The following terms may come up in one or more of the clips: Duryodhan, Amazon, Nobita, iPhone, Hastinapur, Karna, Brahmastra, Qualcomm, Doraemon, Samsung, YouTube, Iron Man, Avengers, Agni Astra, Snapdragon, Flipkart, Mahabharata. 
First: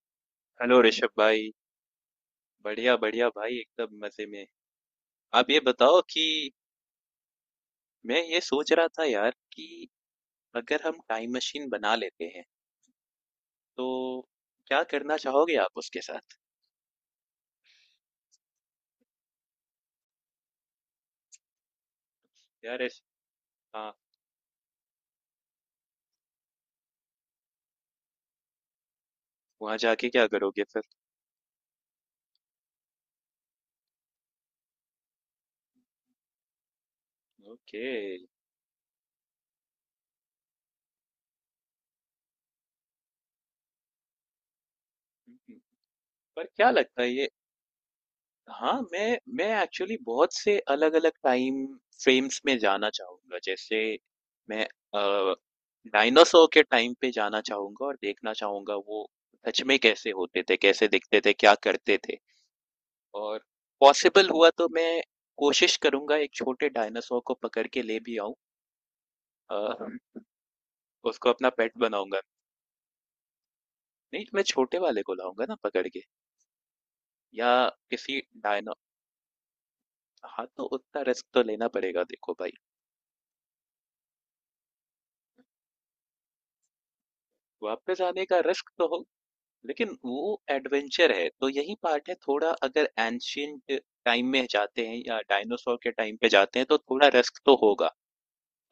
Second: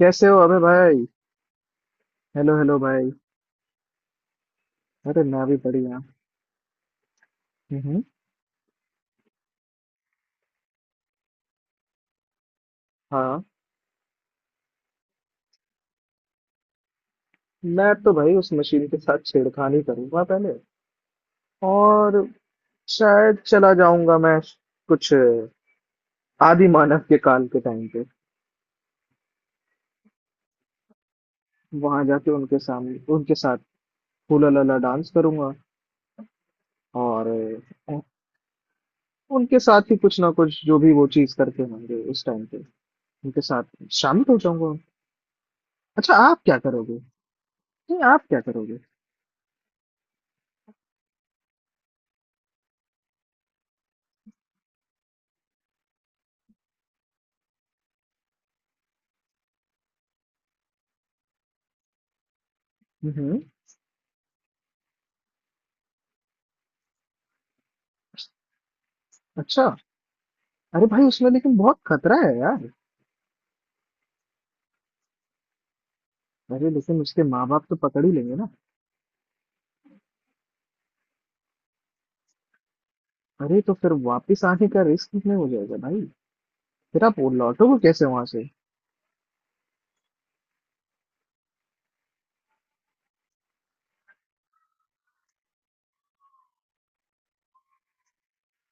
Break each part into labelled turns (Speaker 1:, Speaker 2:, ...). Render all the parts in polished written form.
Speaker 1: कैसे हो अबे
Speaker 2: हेलो
Speaker 1: भाई।
Speaker 2: ऋषभ भाई।
Speaker 1: हेलो हेलो
Speaker 2: बढ़िया
Speaker 1: भाई।
Speaker 2: बढ़िया भाई, एकदम मजे में।
Speaker 1: अरे मैं
Speaker 2: आप
Speaker 1: भी
Speaker 2: ये बताओ
Speaker 1: बढ़िया।
Speaker 2: कि
Speaker 1: हम्म।
Speaker 2: मैं ये सोच रहा था यार कि अगर हम टाइम मशीन बना लेते हैं
Speaker 1: हाँ,
Speaker 2: तो क्या करना चाहोगे आप उसके साथ।
Speaker 1: मैं तो भाई उस मशीन के साथ छेड़खानी करूंगा पहले। और
Speaker 2: यार ऐस-
Speaker 1: शायद चला
Speaker 2: हाँ,
Speaker 1: जाऊंगा मैं कुछ आदि मानव के काल के टाइम पे।
Speaker 2: वहां जाके क्या करोगे फिर?
Speaker 1: वहां जाके उनके सामने उनके साथ हुला लला डांस करूंगा। और
Speaker 2: ओके,
Speaker 1: उनके साथ ही कुछ ना कुछ जो भी वो चीज करते होंगे उस टाइम पे उनके साथ शामिल हो जाऊंगा। अच्छा, आप
Speaker 2: पर
Speaker 1: क्या
Speaker 2: क्या
Speaker 1: करोगे?
Speaker 2: लगता है ये?
Speaker 1: नहीं, आप क्या करोगे?
Speaker 2: हाँ, मैं एक्चुअली बहुत से अलग-अलग टाइम फ्रेम्स में जाना चाहूँगा। जैसे मैं डायनासोर के टाइम पे जाना चाहूँगा और देखना चाहूँगा वो सच में कैसे होते थे, कैसे दिखते थे, क्या करते थे? और
Speaker 1: हम्म।
Speaker 2: पॉसिबल हुआ तो मैं कोशिश करूँगा एक छोटे डायनासोर को पकड़ के ले भी आऊँ। अ,
Speaker 1: अच्छा। अरे भाई उसमें
Speaker 2: उसको अपना
Speaker 1: लेकिन
Speaker 2: पेट
Speaker 1: बहुत खतरा
Speaker 2: बनाऊँगा।
Speaker 1: है यार।
Speaker 2: नहीं, मैं छोटे वाले को लाऊँगा ना पकड़ के।
Speaker 1: अरे लेकिन उसके माँ
Speaker 2: या
Speaker 1: बाप तो पकड़ ही
Speaker 2: किसी
Speaker 1: लेंगे ना।
Speaker 2: डायना हाँ, तो उतना रिस्क तो लेना पड़ेगा देखो भाई,
Speaker 1: अरे तो फिर वापस आने का रिस्क कितने हो जाएगा भाई। फिर आप वो लौटोगे
Speaker 2: वापस
Speaker 1: कैसे
Speaker 2: आने
Speaker 1: वहां
Speaker 2: का
Speaker 1: से?
Speaker 2: रिस्क तो हो, लेकिन वो एडवेंचर है, तो यही पार्ट है थोड़ा। अगर एन्शिएंट टाइम में जाते हैं या डायनासोर के टाइम पे जाते हैं, तो थोड़ा रिस्क तो होगा।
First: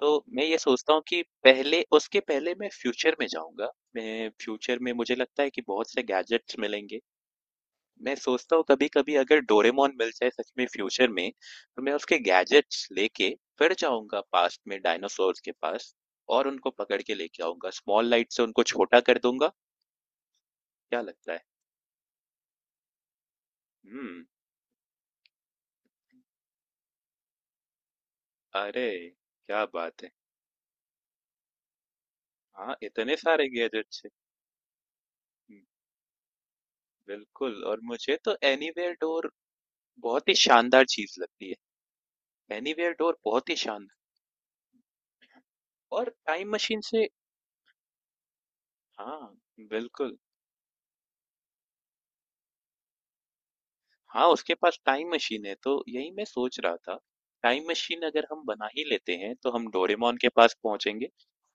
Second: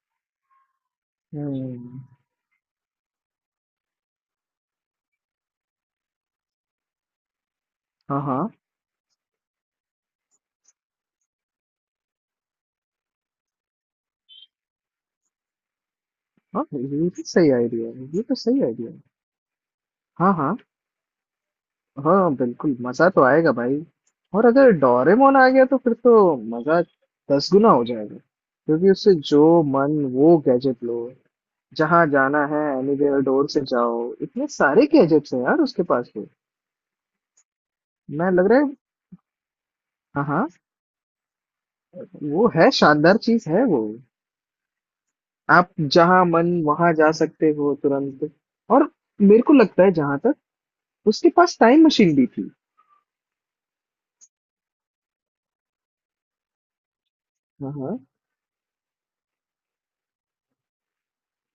Speaker 2: तो मैं ये सोचता हूँ कि पहले
Speaker 1: हम्म।
Speaker 2: उसके पहले मैं फ्यूचर में जाऊँगा। मैं फ्यूचर में मुझे लगता है कि बहुत से गैजेट्स मिलेंगे। मैं
Speaker 1: हाँ हाँ।
Speaker 2: सोचता हूँ कभी-कभी अगर डोरेमोन मिल जाए सच में फ्यूचर में, तो मैं उसके गैजेट्स लेके फिर जाऊँगा पास्ट में डायनासोर्स के पास और
Speaker 1: हाँ,
Speaker 2: उनको पकड़
Speaker 1: ये
Speaker 2: के
Speaker 1: तो
Speaker 2: लेके
Speaker 1: सही
Speaker 2: आऊँगा।
Speaker 1: आइडिया है,
Speaker 2: स्मॉल
Speaker 1: ये
Speaker 2: लाइट
Speaker 1: तो
Speaker 2: से
Speaker 1: सही
Speaker 2: उनको
Speaker 1: आइडिया है।
Speaker 2: छोटा कर दूँगा,
Speaker 1: हाँ हाँ।
Speaker 2: क्या लगता है?
Speaker 1: हाँ बिल्कुल, मजा तो आएगा भाई।
Speaker 2: हुँ।
Speaker 1: और अगर डोरेमोन आ गया तो फिर तो मजा 10 गुना हो जाएगा।
Speaker 2: अरे,
Speaker 1: क्योंकि उससे जो
Speaker 2: क्या बात
Speaker 1: मन
Speaker 2: है।
Speaker 1: वो गैजेट लो, जहाँ जाना है
Speaker 2: हाँ, इतने
Speaker 1: एनीवेयर डोर
Speaker 2: सारे
Speaker 1: से जाओ,
Speaker 2: गैजेट्स है।
Speaker 1: इतने सारे गैजेट्स हैं यार
Speaker 2: हम्म,
Speaker 1: उसके पास तो।
Speaker 2: बिल्कुल। और मुझे
Speaker 1: मैं,
Speaker 2: तो
Speaker 1: लग रहा है।
Speaker 2: एनीवेयर डोर
Speaker 1: हाँ
Speaker 2: बहुत ही
Speaker 1: हाँ।
Speaker 2: शानदार चीज लगती
Speaker 1: वो
Speaker 2: है।
Speaker 1: है,
Speaker 2: एनीवेयर
Speaker 1: शानदार
Speaker 2: डोर
Speaker 1: चीज
Speaker 2: बहुत ही
Speaker 1: है वो।
Speaker 2: शानदार।
Speaker 1: आप
Speaker 2: और
Speaker 1: जहां मन
Speaker 2: टाइम मशीन
Speaker 1: वहां
Speaker 2: से
Speaker 1: जा सकते हो तुरंत। और
Speaker 2: हाँ,
Speaker 1: मेरे को लगता है
Speaker 2: बिल्कुल।
Speaker 1: जहां तक, उसके पास टाइम मशीन भी थी।
Speaker 2: हाँ, उसके पास टाइम मशीन है तो यही मैं सोच रहा था। टाइम
Speaker 1: हाँ हाँ।
Speaker 2: मशीन अगर हम बना ही लेते हैं तो हम डोरेमोन के पास पहुंचेंगे।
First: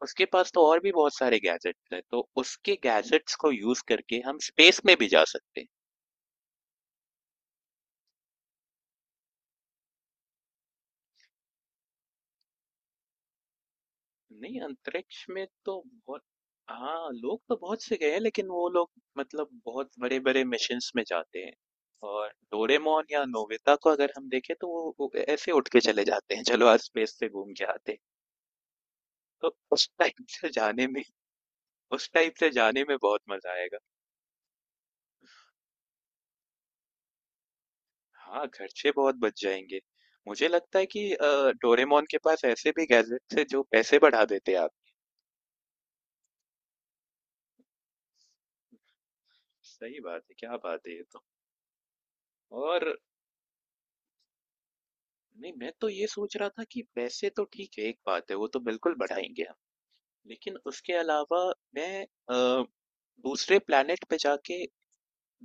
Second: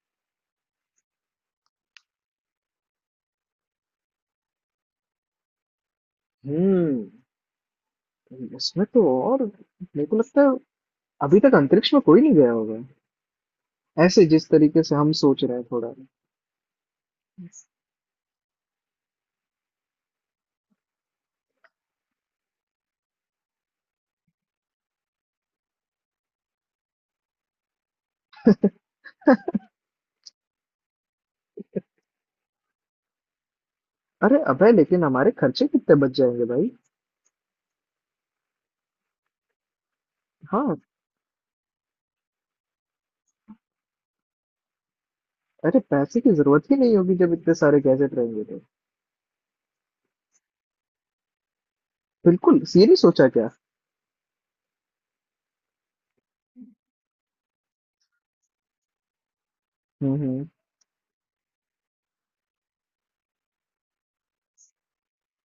Speaker 2: उसके पास तो और भी बहुत सारे गैजेट्स हैं तो उसके गैजेट्स को यूज करके हम स्पेस में भी जा सकते हैं।
Speaker 1: हम्म उसमें तो, और मेरे को लगता है अभी तक अंतरिक्ष में कोई नहीं गया होगा ऐसे, जिस
Speaker 2: नहीं,
Speaker 1: तरीके से हम
Speaker 2: अंतरिक्ष
Speaker 1: सोच
Speaker 2: में
Speaker 1: रहे हैं
Speaker 2: तो
Speaker 1: थोड़ा।
Speaker 2: बहुत हाँ, लोग तो बहुत से गए हैं लेकिन वो लोग मतलब बहुत बड़े-बड़े मिशंस में जाते हैं। और डोरेमोन या नोबिता को अगर हम देखें तो वो ऐसे उठ के चले जाते हैं, चलो आज स्पेस से घूम के आते हैं। तो उस टाइप से जाने में उस टाइप से जाने में बहुत मजा आएगा।
Speaker 1: अरे अबे लेकिन हमारे खर्चे कितने बच जाएंगे भाई।
Speaker 2: हाँ, खर्चे बहुत बच जाएंगे। मुझे
Speaker 1: हाँ।
Speaker 2: लगता है कि डोरेमोन के पास ऐसे भी गैजेट्स हैं जो पैसे बढ़ा देते हैं आप।
Speaker 1: अरे पैसे की जरूरत ही नहीं होगी जब इतने सारे गैजेट रहेंगे तो।
Speaker 2: सही बात है, क्या बात है ये तो।
Speaker 1: बिल्कुल, ये
Speaker 2: और
Speaker 1: नहीं सोचा क्या।
Speaker 2: नहीं, मैं तो ये सोच रहा था कि पैसे तो ठीक है, एक बात है, वो तो बिल्कुल बढ़ाएँगे हम।
Speaker 1: हम्म।
Speaker 2: लेकिन उसके अलावा मैं अ, दूसरे प्लैनेट पे जाके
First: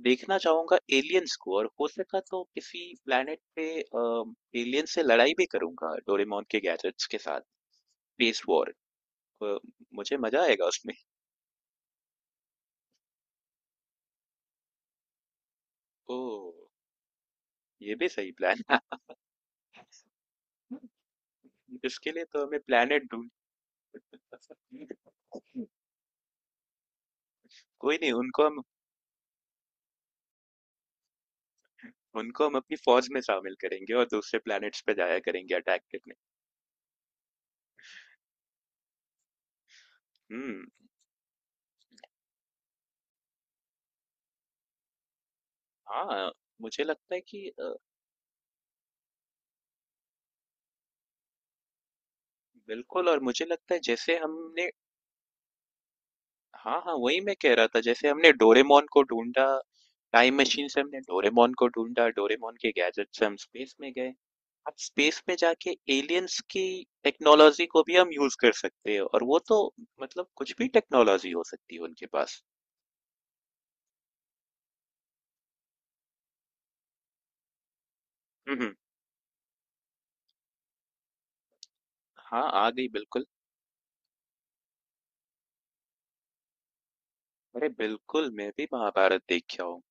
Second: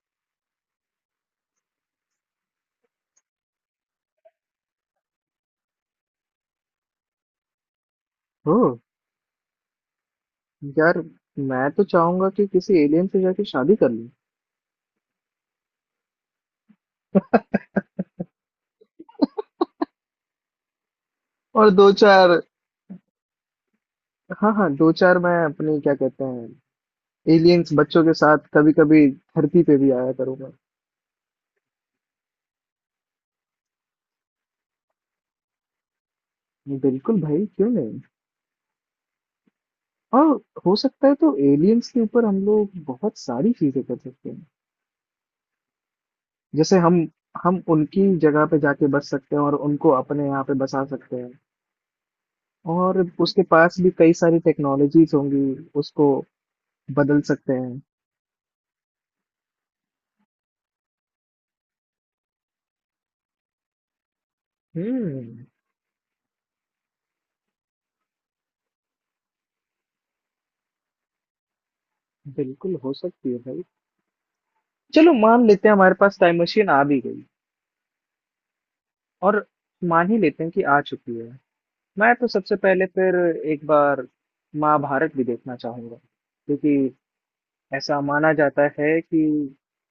Speaker 2: देखना चाहूँगा एलियंस को और हो सका तो किसी प्लैनेट पे एलियंस से लड़ाई भी करूँगा डोरेमोन के गैजेट्स के साथ, स्पेस
Speaker 1: ओ।
Speaker 2: वॉर। अ, मुझे मज़ा आएगा उसमें।
Speaker 1: यार मैं तो चाहूंगा कि किसी एलियन से जाके शादी कर लूं।
Speaker 2: ओह! ये भी सही प्लान है।
Speaker 1: और दो
Speaker 2: इसके लिए
Speaker 1: चार,
Speaker 2: तो हमें प्लैनेट
Speaker 1: हाँ हाँ, दो
Speaker 2: ढूँढना
Speaker 1: चार मैं अपनी क्या कहते हैं एलियंस
Speaker 2: कोई
Speaker 1: बच्चों
Speaker 2: नहीं,
Speaker 1: के साथ कभी कभी धरती पे भी आया करूंगा।
Speaker 2: उनको हम अपनी फ़ौज में शामिल करेंगे और दूसरे प्लैनेट्स पे जाया करेंगे अटैक करने।
Speaker 1: बिल्कुल भाई, क्यों नहीं। और
Speaker 2: हुँ,
Speaker 1: हो सकता है तो एलियंस के ऊपर हम लोग बहुत सारी चीजें कर सकते हैं।
Speaker 2: हाँ,
Speaker 1: जैसे
Speaker 2: मुझे
Speaker 1: हम
Speaker 2: लगता है कि
Speaker 1: हम उनकी जगह पे जाके बस सकते हैं और उनको अपने यहाँ पे बसा सकते हैं। और
Speaker 2: बिल्कुल। और
Speaker 1: उसके
Speaker 2: मुझे लगता
Speaker 1: पास
Speaker 2: है
Speaker 1: भी कई
Speaker 2: जैसे
Speaker 1: सारी
Speaker 2: हमने
Speaker 1: टेक्नोलॉजीज होंगी, उसको
Speaker 2: हाँ, हाँ, वही
Speaker 1: बदल
Speaker 2: मैं
Speaker 1: सकते
Speaker 2: कह रहा था
Speaker 1: हैं।
Speaker 2: जैसे हमने डोरेमोन को ढूँढा, टाइम मशीन से हमने डोरेमोन को ढूँढा, डोरेमोन के गैजेट से हम स्पेस में गए। अब स्पेस में
Speaker 1: हम्म।
Speaker 2: जाके एलियंस की टेक्नोलॉज़ी को भी हम यूज़ कर सकते हैं और वो तो मतलब कुछ भी टेक्नोलॉज़ी हो सकती है उनके पास।
Speaker 1: बिल्कुल हो सकती है भाई। चलो मान लेते हैं हमारे पास टाइम मशीन आ भी गई।
Speaker 2: हुँ, हुँ।
Speaker 1: और मान ही लेते हैं कि आ चुकी है। मैं तो
Speaker 2: हाँ,
Speaker 1: सबसे
Speaker 2: आ
Speaker 1: पहले
Speaker 2: गई
Speaker 1: फिर
Speaker 2: बिल्कुल।
Speaker 1: एक बार महाभारत भी देखना चाहूंगा। क्योंकि
Speaker 2: अरे
Speaker 1: ऐसा माना
Speaker 2: बिल्कुल, मैं
Speaker 1: जाता
Speaker 2: भी
Speaker 1: है कि,
Speaker 2: महाभारत देख के आऊँ।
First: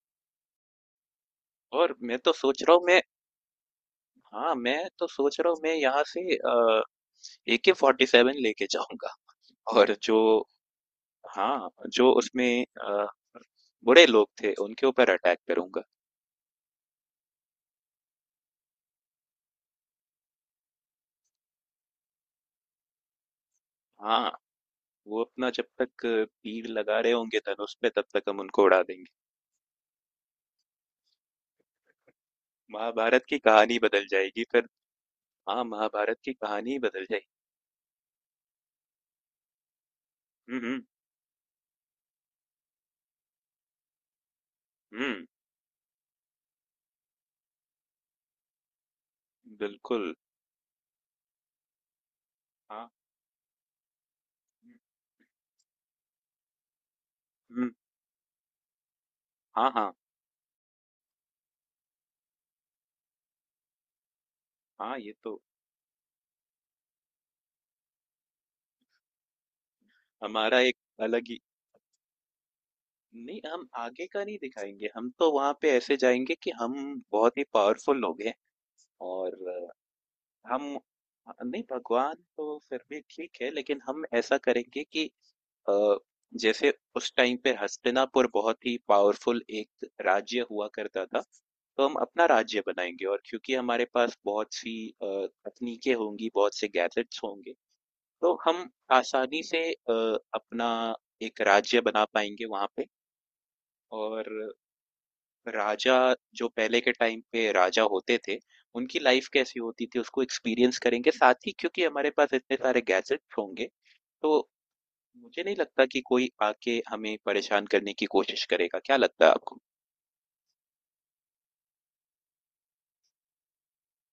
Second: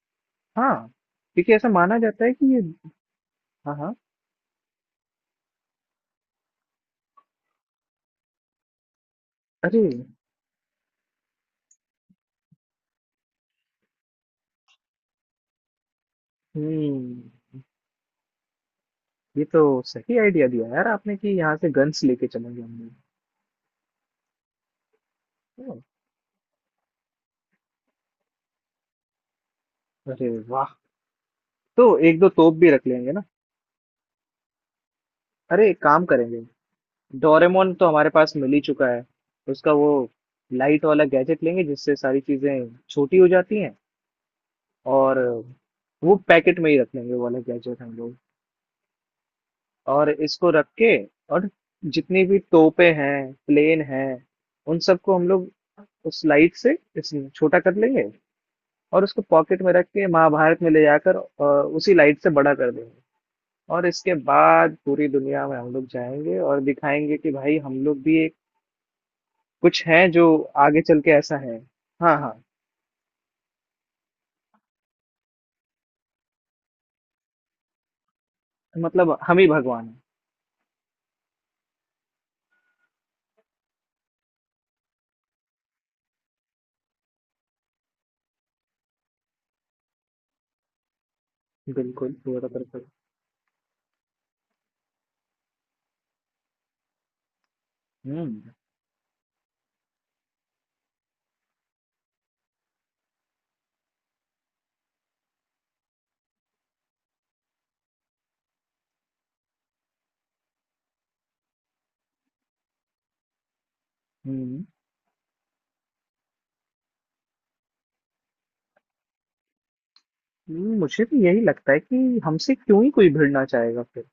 Speaker 1: हाँ, क्योंकि ऐसा
Speaker 2: और
Speaker 1: माना
Speaker 2: मैं
Speaker 1: जाता है
Speaker 2: तो
Speaker 1: कि ये।
Speaker 2: सोच रहा हूँ मैं
Speaker 1: हाँ हाँ।
Speaker 2: हाँ, मैं तो सोच रहा हूँ मैं यहाँ से AK-47 लेके जाऊंगा
Speaker 1: अरे।
Speaker 2: और जो हाँ जो उसमें अ, बुरे लोग थे उनके ऊपर अटैक करूंगा।
Speaker 1: हम्म। ये तो सही आइडिया दिया यार आपने, कि यहाँ से गन्स लेके चलेंगे हम लोग।
Speaker 2: हाँ, वो अपना जब
Speaker 1: ओह,
Speaker 2: तक तीर लगा रहे होंगे धनुष पे तब तक हम उनको उड़ा देंगे।
Speaker 1: अरे वाह। तो एक दो तोप भी रख लेंगे ना।
Speaker 2: महाभारत की कहानी बदल जाएगी फिर। हाँ,
Speaker 1: अरे एक काम
Speaker 2: महाभारत की
Speaker 1: करेंगे,
Speaker 2: कहानी ही बदल जाएगी।
Speaker 1: डोरेमोन तो हमारे पास मिल ही चुका है। उसका वो
Speaker 2: हम्म
Speaker 1: लाइट वाला गैजेट लेंगे जिससे सारी चीजें छोटी हो जाती हैं। और
Speaker 2: हम्म,
Speaker 1: वो पैकेट में ही रख लेंगे वो वाला गैजेट हम लोग। और
Speaker 2: बिल्कुल।
Speaker 1: इसको रख के, और जितनी भी
Speaker 2: हाँ।
Speaker 1: तोपें हैं, प्लेन हैं,
Speaker 2: हम्म,
Speaker 1: उन सबको हम लोग उस लाइट से इस छोटा
Speaker 2: हम्म,
Speaker 1: कर लेंगे। और उसको पॉकेट
Speaker 2: हाँ
Speaker 1: में रख
Speaker 2: हाँ।
Speaker 1: के महाभारत में ले जाकर उसी लाइट से बड़ा कर देंगे। और इसके बाद
Speaker 2: हाँ,
Speaker 1: पूरी
Speaker 2: ये तो
Speaker 1: दुनिया में हम लोग जाएंगे और दिखाएंगे कि भाई हम लोग भी एक कुछ है जो
Speaker 2: हमारा एक
Speaker 1: आगे चल के
Speaker 2: अलग
Speaker 1: ऐसा
Speaker 2: ही
Speaker 1: है। हाँ हाँ।
Speaker 2: नहीं, हम आगे का नहीं दिखाएँगे, हम तो वहाँ पे ऐसे जाएँगे कि हम बहुत ही पावरफुल लोग हैं।
Speaker 1: मतलब
Speaker 2: और
Speaker 1: हम ही भगवान हैं।
Speaker 2: हम हम नहीं भगवान तो फिर भी ठीक है लेकिन हम ऐसा करेंगे कि अ, जैसे उस टाइम पे हस्तिनापुर बहुत ही पावरफुल एक राज्य हुआ करता था, तो हम
Speaker 1: बिल्कुल
Speaker 2: अपना
Speaker 1: पूरा
Speaker 2: राज्य
Speaker 1: बिल्कुल।
Speaker 2: बनाएँगे और क्योंकि हमारे पास बहुत सी तकनीकें होंगी, बहुत से गैजेट्स होंगे, तो
Speaker 1: हम्म
Speaker 2: हम आसानी से अपना एक राज्य बना पाएँगे वहाँ पे। और राजा जो पहले के टाइम पे राजा होते थे, उनकी लाइफ कैसी होती थी उसको एक्सपीरियंस करेंगे साथ ही, क्योंकि हमारे पास इतने सारे गैजेट्स होंगे। तो
Speaker 1: हम्म।
Speaker 2: मुझे नहीं लगता कि कोई आके हमें परेशान करने की कोशिश करेगा, क्या लगता है आपको?
Speaker 1: मुझे भी यही लगता है कि हमसे क्यों ही कोई भिड़ना चाहेगा फिर।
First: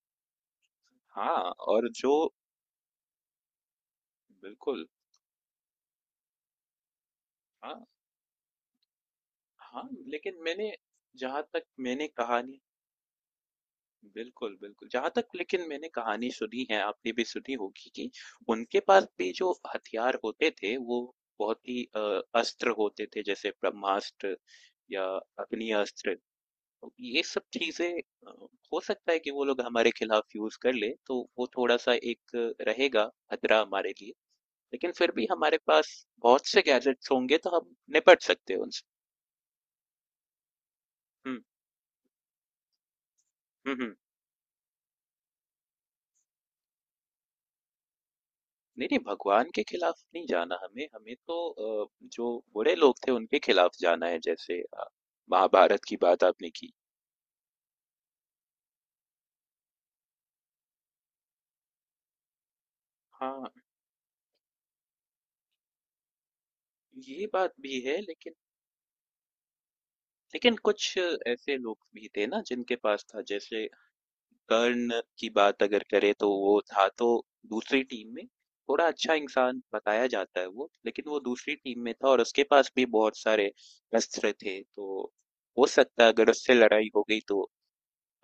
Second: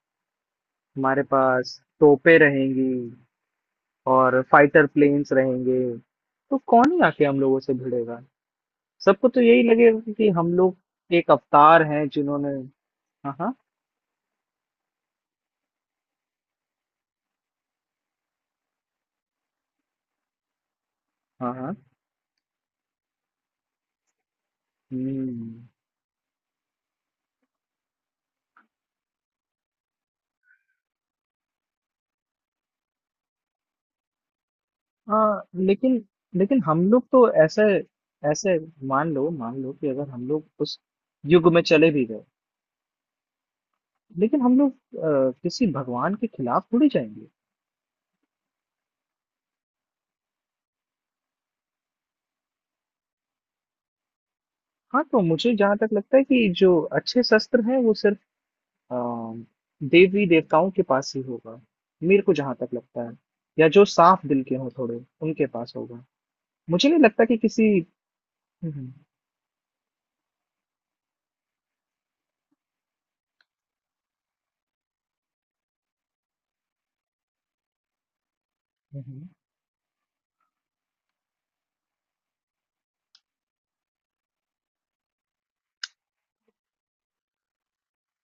Speaker 1: हमारे
Speaker 2: हाँ।
Speaker 1: पास
Speaker 2: और जो
Speaker 1: तोपें रहेंगी और फाइटर
Speaker 2: बिल्कुल
Speaker 1: प्लेन्स रहेंगे, तो कौन ही आके हम लोगों से
Speaker 2: हाँ,
Speaker 1: भिड़ेगा। सबको तो यही
Speaker 2: हाँ,
Speaker 1: लगेगा कि
Speaker 2: लेकिन
Speaker 1: हम
Speaker 2: मैंने
Speaker 1: लोग एक
Speaker 2: जहां तक
Speaker 1: अवतार हैं
Speaker 2: मैंने
Speaker 1: जिन्होंने।
Speaker 2: कहानी
Speaker 1: हाँ हाँ।
Speaker 2: बिल्कुल, बिल्कुल। जहाँ तक लेकिन मैंने कहानी सुनी है, आपने भी सुनी होगी कि उनके पास भी जो हथियार होते थे, वो
Speaker 1: हाँ
Speaker 2: बहुत
Speaker 1: हाँ।
Speaker 2: ही अस्त्र होते थे जैसे ब्रह्मास्त्र या
Speaker 1: हम्म।
Speaker 2: अग्नि अस्त्र। तो ये सब चीज़ें अ, हो सकता है कि वो लोग हमारे खिलाफ यूज़ कर लें, तो वो थोड़ा-सा एक रहेगा खतरा हमारे लिए। लेकिन फिर भी
Speaker 1: हाँ
Speaker 2: हमारे पास
Speaker 1: लेकिन,
Speaker 2: बहुत
Speaker 1: लेकिन
Speaker 2: से
Speaker 1: हम लोग
Speaker 2: गैजेट्स
Speaker 1: तो
Speaker 2: होंगे तो
Speaker 1: ऐसे,
Speaker 2: हम निपट सकते
Speaker 1: ऐसे,
Speaker 2: हैं उनसे।
Speaker 1: मान लो कि अगर हम लोग उस
Speaker 2: हुँ।
Speaker 1: युग में चले भी गए।
Speaker 2: हुँ, हुँ।
Speaker 1: लेकिन हम लोग किसी भगवान के खिलाफ थोड़ी जाएंगे।
Speaker 2: नहीं नहीं, भगवान के खिलाफ नहीं जाना हमें। हमें तो अ, जो बड़े लोग थे उनके खिलाफ जाना है जैसे
Speaker 1: हाँ, तो मुझे जहाँ
Speaker 2: महाभारत
Speaker 1: तक
Speaker 2: की
Speaker 1: लगता है
Speaker 2: बात
Speaker 1: कि
Speaker 2: आपने की।
Speaker 1: जो अच्छे शस्त्र हैं वो सिर्फ अ, देवी देवताओं के पास ही होगा। मेरे को जहाँ तक लगता है।
Speaker 2: हाँ,
Speaker 1: या जो साफ दिल के हों थोड़े उनके पास होगा। मुझे नहीं लगता
Speaker 2: ये
Speaker 1: कि
Speaker 2: बात
Speaker 1: किसी।
Speaker 2: भी है लेकिन
Speaker 1: हम्म
Speaker 2: लेकिन कुछ ऐसे लोग भी थे ना जिनके पास था, जैसे कर्ण की बात अगर करें तो वो था तो दूसरी टीम में। थोड़ा
Speaker 1: हम्म।
Speaker 2: अच्छा इंसान बताया जाता है वो, लेकिन वो दूसरी टीम में था और उसके पास भी बहुत सारे अस्त्र थे। तो हो सकता है अगर उससे लड़ाई हो गई तो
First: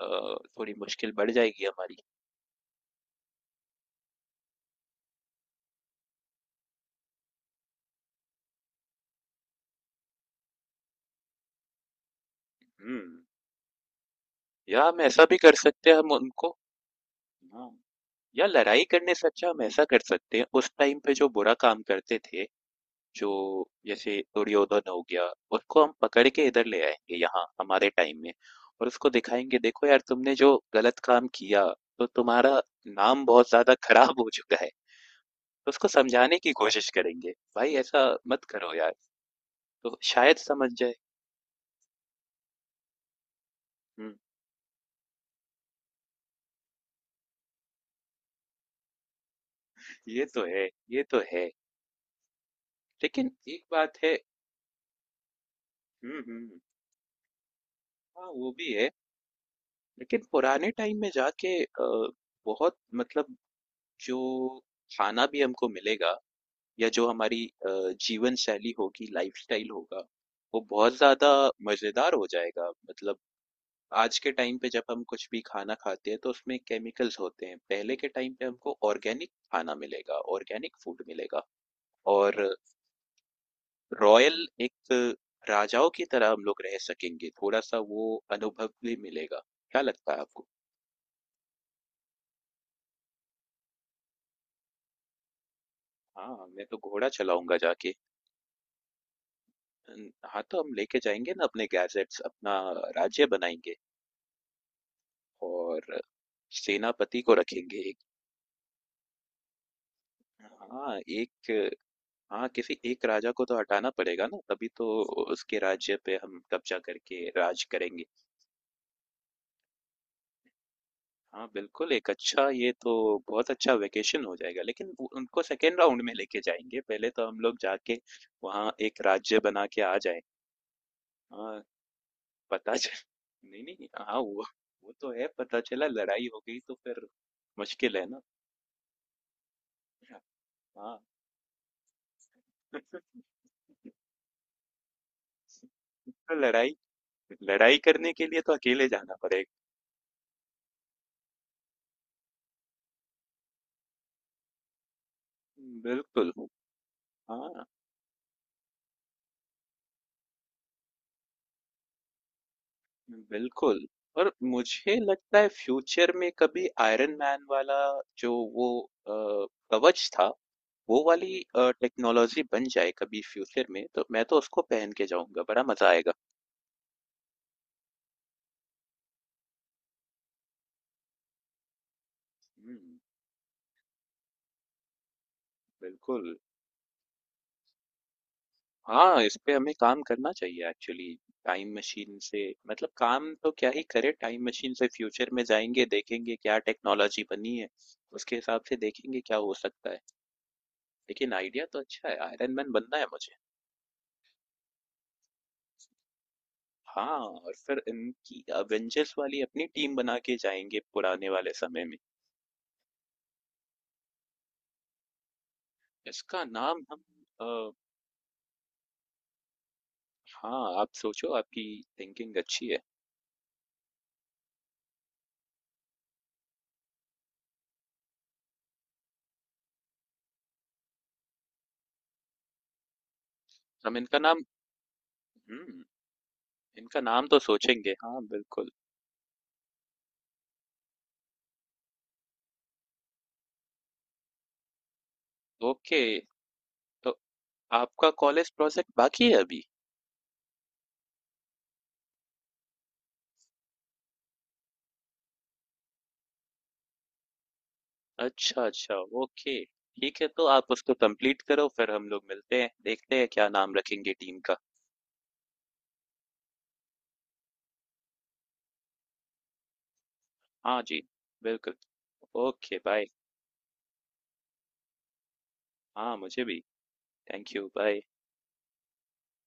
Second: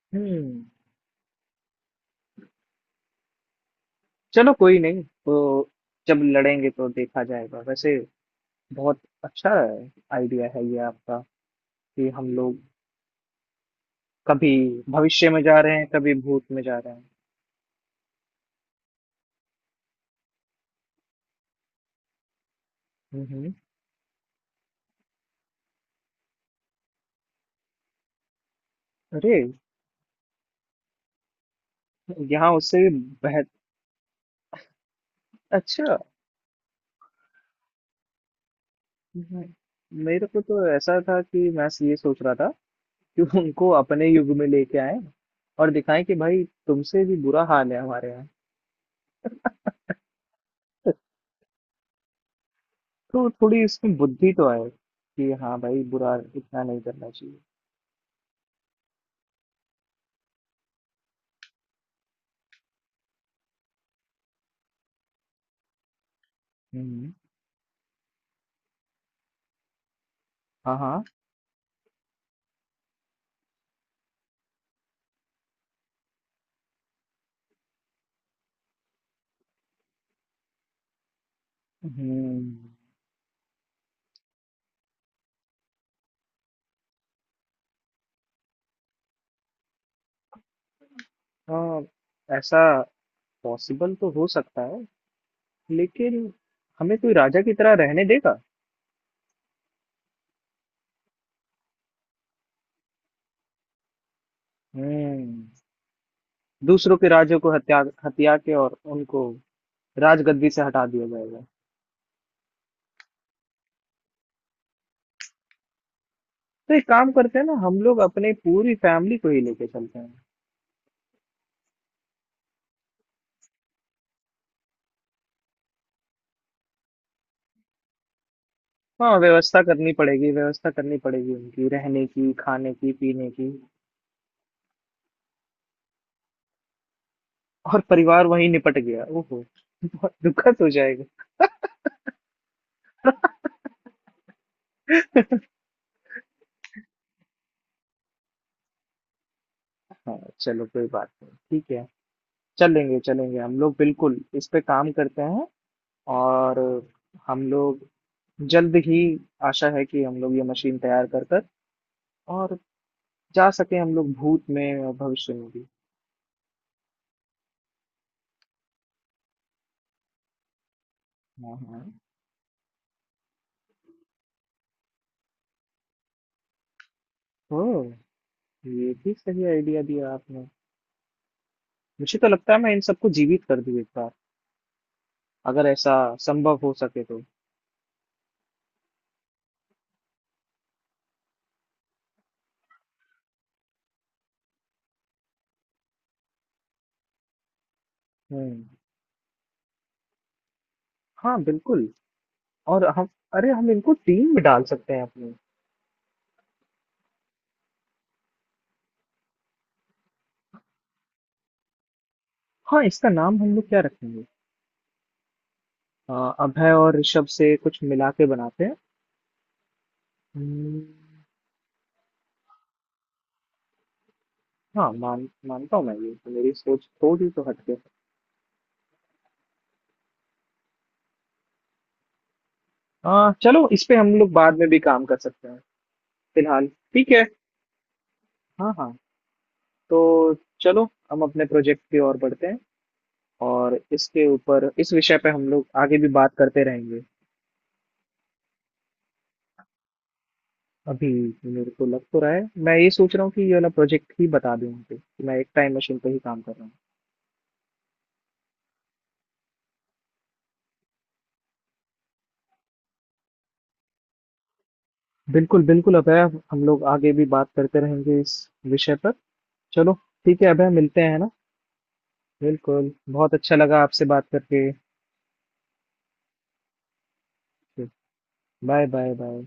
Speaker 2: अ,
Speaker 1: हम्म।
Speaker 2: थोड़ी मुश्किल बढ़ जाएगी हमारी।
Speaker 1: चलो कोई नहीं तो, जब लड़ेंगे तो देखा जाएगा वैसे। बहुत अच्छा आइडिया है ये आपका, कि हम लोग
Speaker 2: हुँ।
Speaker 1: कभी
Speaker 2: या हम ऐसा
Speaker 1: भविष्य
Speaker 2: भी
Speaker 1: में
Speaker 2: कर
Speaker 1: जा रहे हैं,
Speaker 2: सकते हैं, हम
Speaker 1: कभी भूत
Speaker 2: उनको
Speaker 1: में जा रहे हैं।
Speaker 2: हाँ, या लड़ाई करने से अच्छा हम ऐसा कर सकते हैं, उस टाइम पे जो बुरा काम करते थे, जो
Speaker 1: हम्म।
Speaker 2: जैसे दुर्योधन हो गया, उसको हम पकड़ के इधर ले आएँगे यहाँ हमारे टाइम में और उसको
Speaker 1: अरे
Speaker 2: दिखाएँगे, देखो यार तुमने जो गलत काम किया, तो
Speaker 1: यहाँ
Speaker 2: तुम्हारा
Speaker 1: उससे भी
Speaker 2: नाम
Speaker 1: बेहतर।
Speaker 2: बहुत ज़्यादा खराब हो चुका है। तो उसको
Speaker 1: अच्छा।
Speaker 2: समझाने की कोशिश करेंगे, भाई ऐसा मत करो यार,
Speaker 1: हम्म,
Speaker 2: तो
Speaker 1: मेरे
Speaker 2: शायद
Speaker 1: को तो
Speaker 2: समझ जाए।
Speaker 1: ऐसा था कि मैं ये सोच रहा था कि उनको अपने
Speaker 2: हुँ,
Speaker 1: युग में लेके आए। और दिखाएं कि भाई तुमसे भी बुरा हाल है हमारे यहाँ।
Speaker 2: ये तो है, ये तो है।
Speaker 1: तो
Speaker 2: लेकिन
Speaker 1: थोड़ी
Speaker 2: एक
Speaker 1: इसमें
Speaker 2: बात है
Speaker 1: बुद्धि तो आए, कि हाँ भाई बुरा
Speaker 2: हुँ, हुँ।
Speaker 1: इतना नहीं करना चाहिए।
Speaker 2: हाँ, वो भी है। लेकिन पुराने टाइम में जाके बहुत मतलब जो खाना भी हमको मिलेगा या जो
Speaker 1: हम्म।
Speaker 2: हमारी जीवन शैली होगी, लाइफस्टाइल होगा, वो
Speaker 1: हाँ
Speaker 2: बहुत
Speaker 1: हाँ।
Speaker 2: ज्यादा मजेदार हो जाएगा। मतलब आज के टाइम पे जब हम कुछ भी खाना खाते हैं तो उसमें केमिकल्स होते हैं। पहले के टाइम पे हमको ऑर्गेनिक खाना मिलेगा, ऑर्गेनिक फूड मिलेगा। और
Speaker 1: हम्म।
Speaker 2: रॉयल एक राजाओं की तरह हम लोग रह सकेंगे। थोड़ा सा वो अनुभव भी मिलेगा। क्या लगता है आपको?
Speaker 1: हाँ। ऐसा पॉसिबल तो हो सकता है, लेकिन
Speaker 2: हाँ, मैं तो
Speaker 1: हमें
Speaker 2: घोड़ा
Speaker 1: कोई राजा की
Speaker 2: चलाऊँगा
Speaker 1: तरह
Speaker 2: जाके।
Speaker 1: रहने देगा?
Speaker 2: अन हाँ, तो हम लेके जाएँगे ना अपने गैजेट्स, अपना राज्य बनाएँगे
Speaker 1: हम्म
Speaker 2: और
Speaker 1: दूसरों के
Speaker 2: सेनापति को
Speaker 1: राज्यों को
Speaker 2: रखेंगे
Speaker 1: हत्या हत्या के, और उनको राजगद्दी से हटा दिया जाएगा।
Speaker 2: एक हाँ, किसी एक राजा को तो हटाना पड़ेगा ना, तभी तो उसके राज्य पे हम
Speaker 1: तो
Speaker 2: कब्ज़ा
Speaker 1: एक काम
Speaker 2: करके
Speaker 1: करते हैं ना,
Speaker 2: राज
Speaker 1: हम लोग
Speaker 2: करेंगे।
Speaker 1: अपने पूरी फैमिली को ही लेके चलते हैं।
Speaker 2: हाँ, बिल्कुल। एक अच्छा ये तो बहुत अच्छा वेकेशन हो जाएगा, लेकिन वो उनको सेकंड राउंड में लेके जाएँगे, पहले तो हम लोग जाके वहाँ एक
Speaker 1: हाँ,
Speaker 2: राज्य
Speaker 1: व्यवस्था
Speaker 2: बना के
Speaker 1: करनी
Speaker 2: आ जाएँ।
Speaker 1: पड़ेगी, व्यवस्था करनी पड़ेगी
Speaker 2: हाँ,
Speaker 1: उनकी रहने की, खाने
Speaker 2: पता चल
Speaker 1: की, पीने की।
Speaker 2: नहीं, नहीं हाँ, वो तो है। पता चला लड़ाई हो गई तो फिर
Speaker 1: और
Speaker 2: मुश्किल है ना।
Speaker 1: परिवार वहीं निपट गया, ओहो बहुत दुखद हो
Speaker 2: हाँ,
Speaker 1: जाएगा।
Speaker 2: तो लड़ाई लड़ाई करने के लिए तो अकेले जाना पड़ेगा।
Speaker 1: हाँ चलो, कोई बात नहीं। ठीक है। चलेंगे चलेंगे हम लोग, बिल्कुल इस पे काम करते हैं।
Speaker 2: बिल्कुल।
Speaker 1: और हम
Speaker 2: हाँ,
Speaker 1: लोग जल्द ही, आशा है कि हम लोग ये मशीन तैयार कर कर और जा सके
Speaker 2: बिल्कुल।
Speaker 1: हम लोग
Speaker 2: और
Speaker 1: भूत में और
Speaker 2: मुझे
Speaker 1: भविष्य
Speaker 2: लगता है
Speaker 1: में भी।
Speaker 2: फ्यूचर में कभी आयरन मैन वाला जो वो कवच था वो वाली
Speaker 1: हाँ हाँ।
Speaker 2: टेक्नोलॉजी बन जाए कभी फ्यूचर में तो मैं तो उसको पहन के जाऊंगा, बड़ा मजा आएगा।
Speaker 1: ओह, ये भी सही आइडिया दिया आपने। मुझे तो लगता है मैं इन
Speaker 2: हम्म,
Speaker 1: सबको जीवित कर दूं एक बार, अगर ऐसा
Speaker 2: बिल्कुल।
Speaker 1: संभव हो सके तो।
Speaker 2: हाँ, इस पे हमें काम करना चाहिए एक्चुअली। टाइम मशीन से मतलब काम तो क्या ही करें, टाइम मशीन से फ्यूचर में जाएँगे, देखेंगे क्या टेक्नोलॉजी बनी है, उसके हिसाब
Speaker 1: हम्म।
Speaker 2: से देखेंगे क्या हो सकता है। लेकिन
Speaker 1: हाँ
Speaker 2: आइडिया तो
Speaker 1: बिल्कुल।
Speaker 2: अच्छा है, आयरन मैन
Speaker 1: और
Speaker 2: बनना है
Speaker 1: हम,
Speaker 2: मुझे।
Speaker 1: अरे हम इनको टीम में डाल सकते हैं अपनी।
Speaker 2: हाँ, और फिर इनकी अवेंजर्स वाली अपनी टीम बना के जाएँगे पुराने वाले समय में।
Speaker 1: हाँ, इसका नाम हम लोग क्या रखेंगे? अ,
Speaker 2: इसका
Speaker 1: अभय
Speaker 2: नाम
Speaker 1: और
Speaker 2: हम
Speaker 1: ऋषभ
Speaker 2: अ,
Speaker 1: से कुछ मिला के बनाते हैं।
Speaker 2: हाँ,
Speaker 1: हम्म,
Speaker 2: आप सोचो, आपकी थिंकिंग अच्छी है।
Speaker 1: हाँ मानता हूँ मैं, ये तो मेरी सोच थोड़ी तो हटके। हाँ चलो, इस पे
Speaker 2: हम
Speaker 1: हम
Speaker 2: इनका
Speaker 1: लोग
Speaker 2: नाम
Speaker 1: बाद में भी काम कर सकते हैं
Speaker 2: हुँ,
Speaker 1: फिलहाल।
Speaker 2: इनका
Speaker 1: ठीक है।
Speaker 2: नाम तो सोचेंगे। हाँ, बिल्कुल।
Speaker 1: हाँ हाँ। तो चलो, हम अपने प्रोजेक्ट की ओर बढ़ते हैं। और इसके ऊपर, इस विषय पे हम लोग आगे
Speaker 2: ओके,
Speaker 1: भी बात करते रहेंगे।
Speaker 2: तो आपका कॉलेज प्रोजेक्ट बाकी है अभी?
Speaker 1: अभी। मेरे को लग तो रहा है, मैं ये सोच रहा हूँ कि ये वाला प्रोजेक्ट ही बता दूं उनको कि मैं एक टाइम मशीन पे ही काम कर रहा हूँ।
Speaker 2: अच्छा, अच्छा, ओके। ठीक है, तो आप उसको कंप्लीट करो, फिर हम लोग मिलते हैं, देखते हैं क्या नाम रखेंगे टीम का।
Speaker 1: बिल्कुल बिल्कुल अभय, हम लोग आगे भी बात करते रहेंगे इस विषय पर। चलो, ठीक है अभय,
Speaker 2: हाँ
Speaker 1: मिलते
Speaker 2: जी,
Speaker 1: हैं ना।
Speaker 2: बिल्कुल। ओके,
Speaker 1: बिल्कुल,
Speaker 2: बाय।
Speaker 1: बहुत अच्छा लगा आपसे बात करके।
Speaker 2: हाँ, मुझे भी। Thank you, bye.
Speaker 1: Bye bye bye.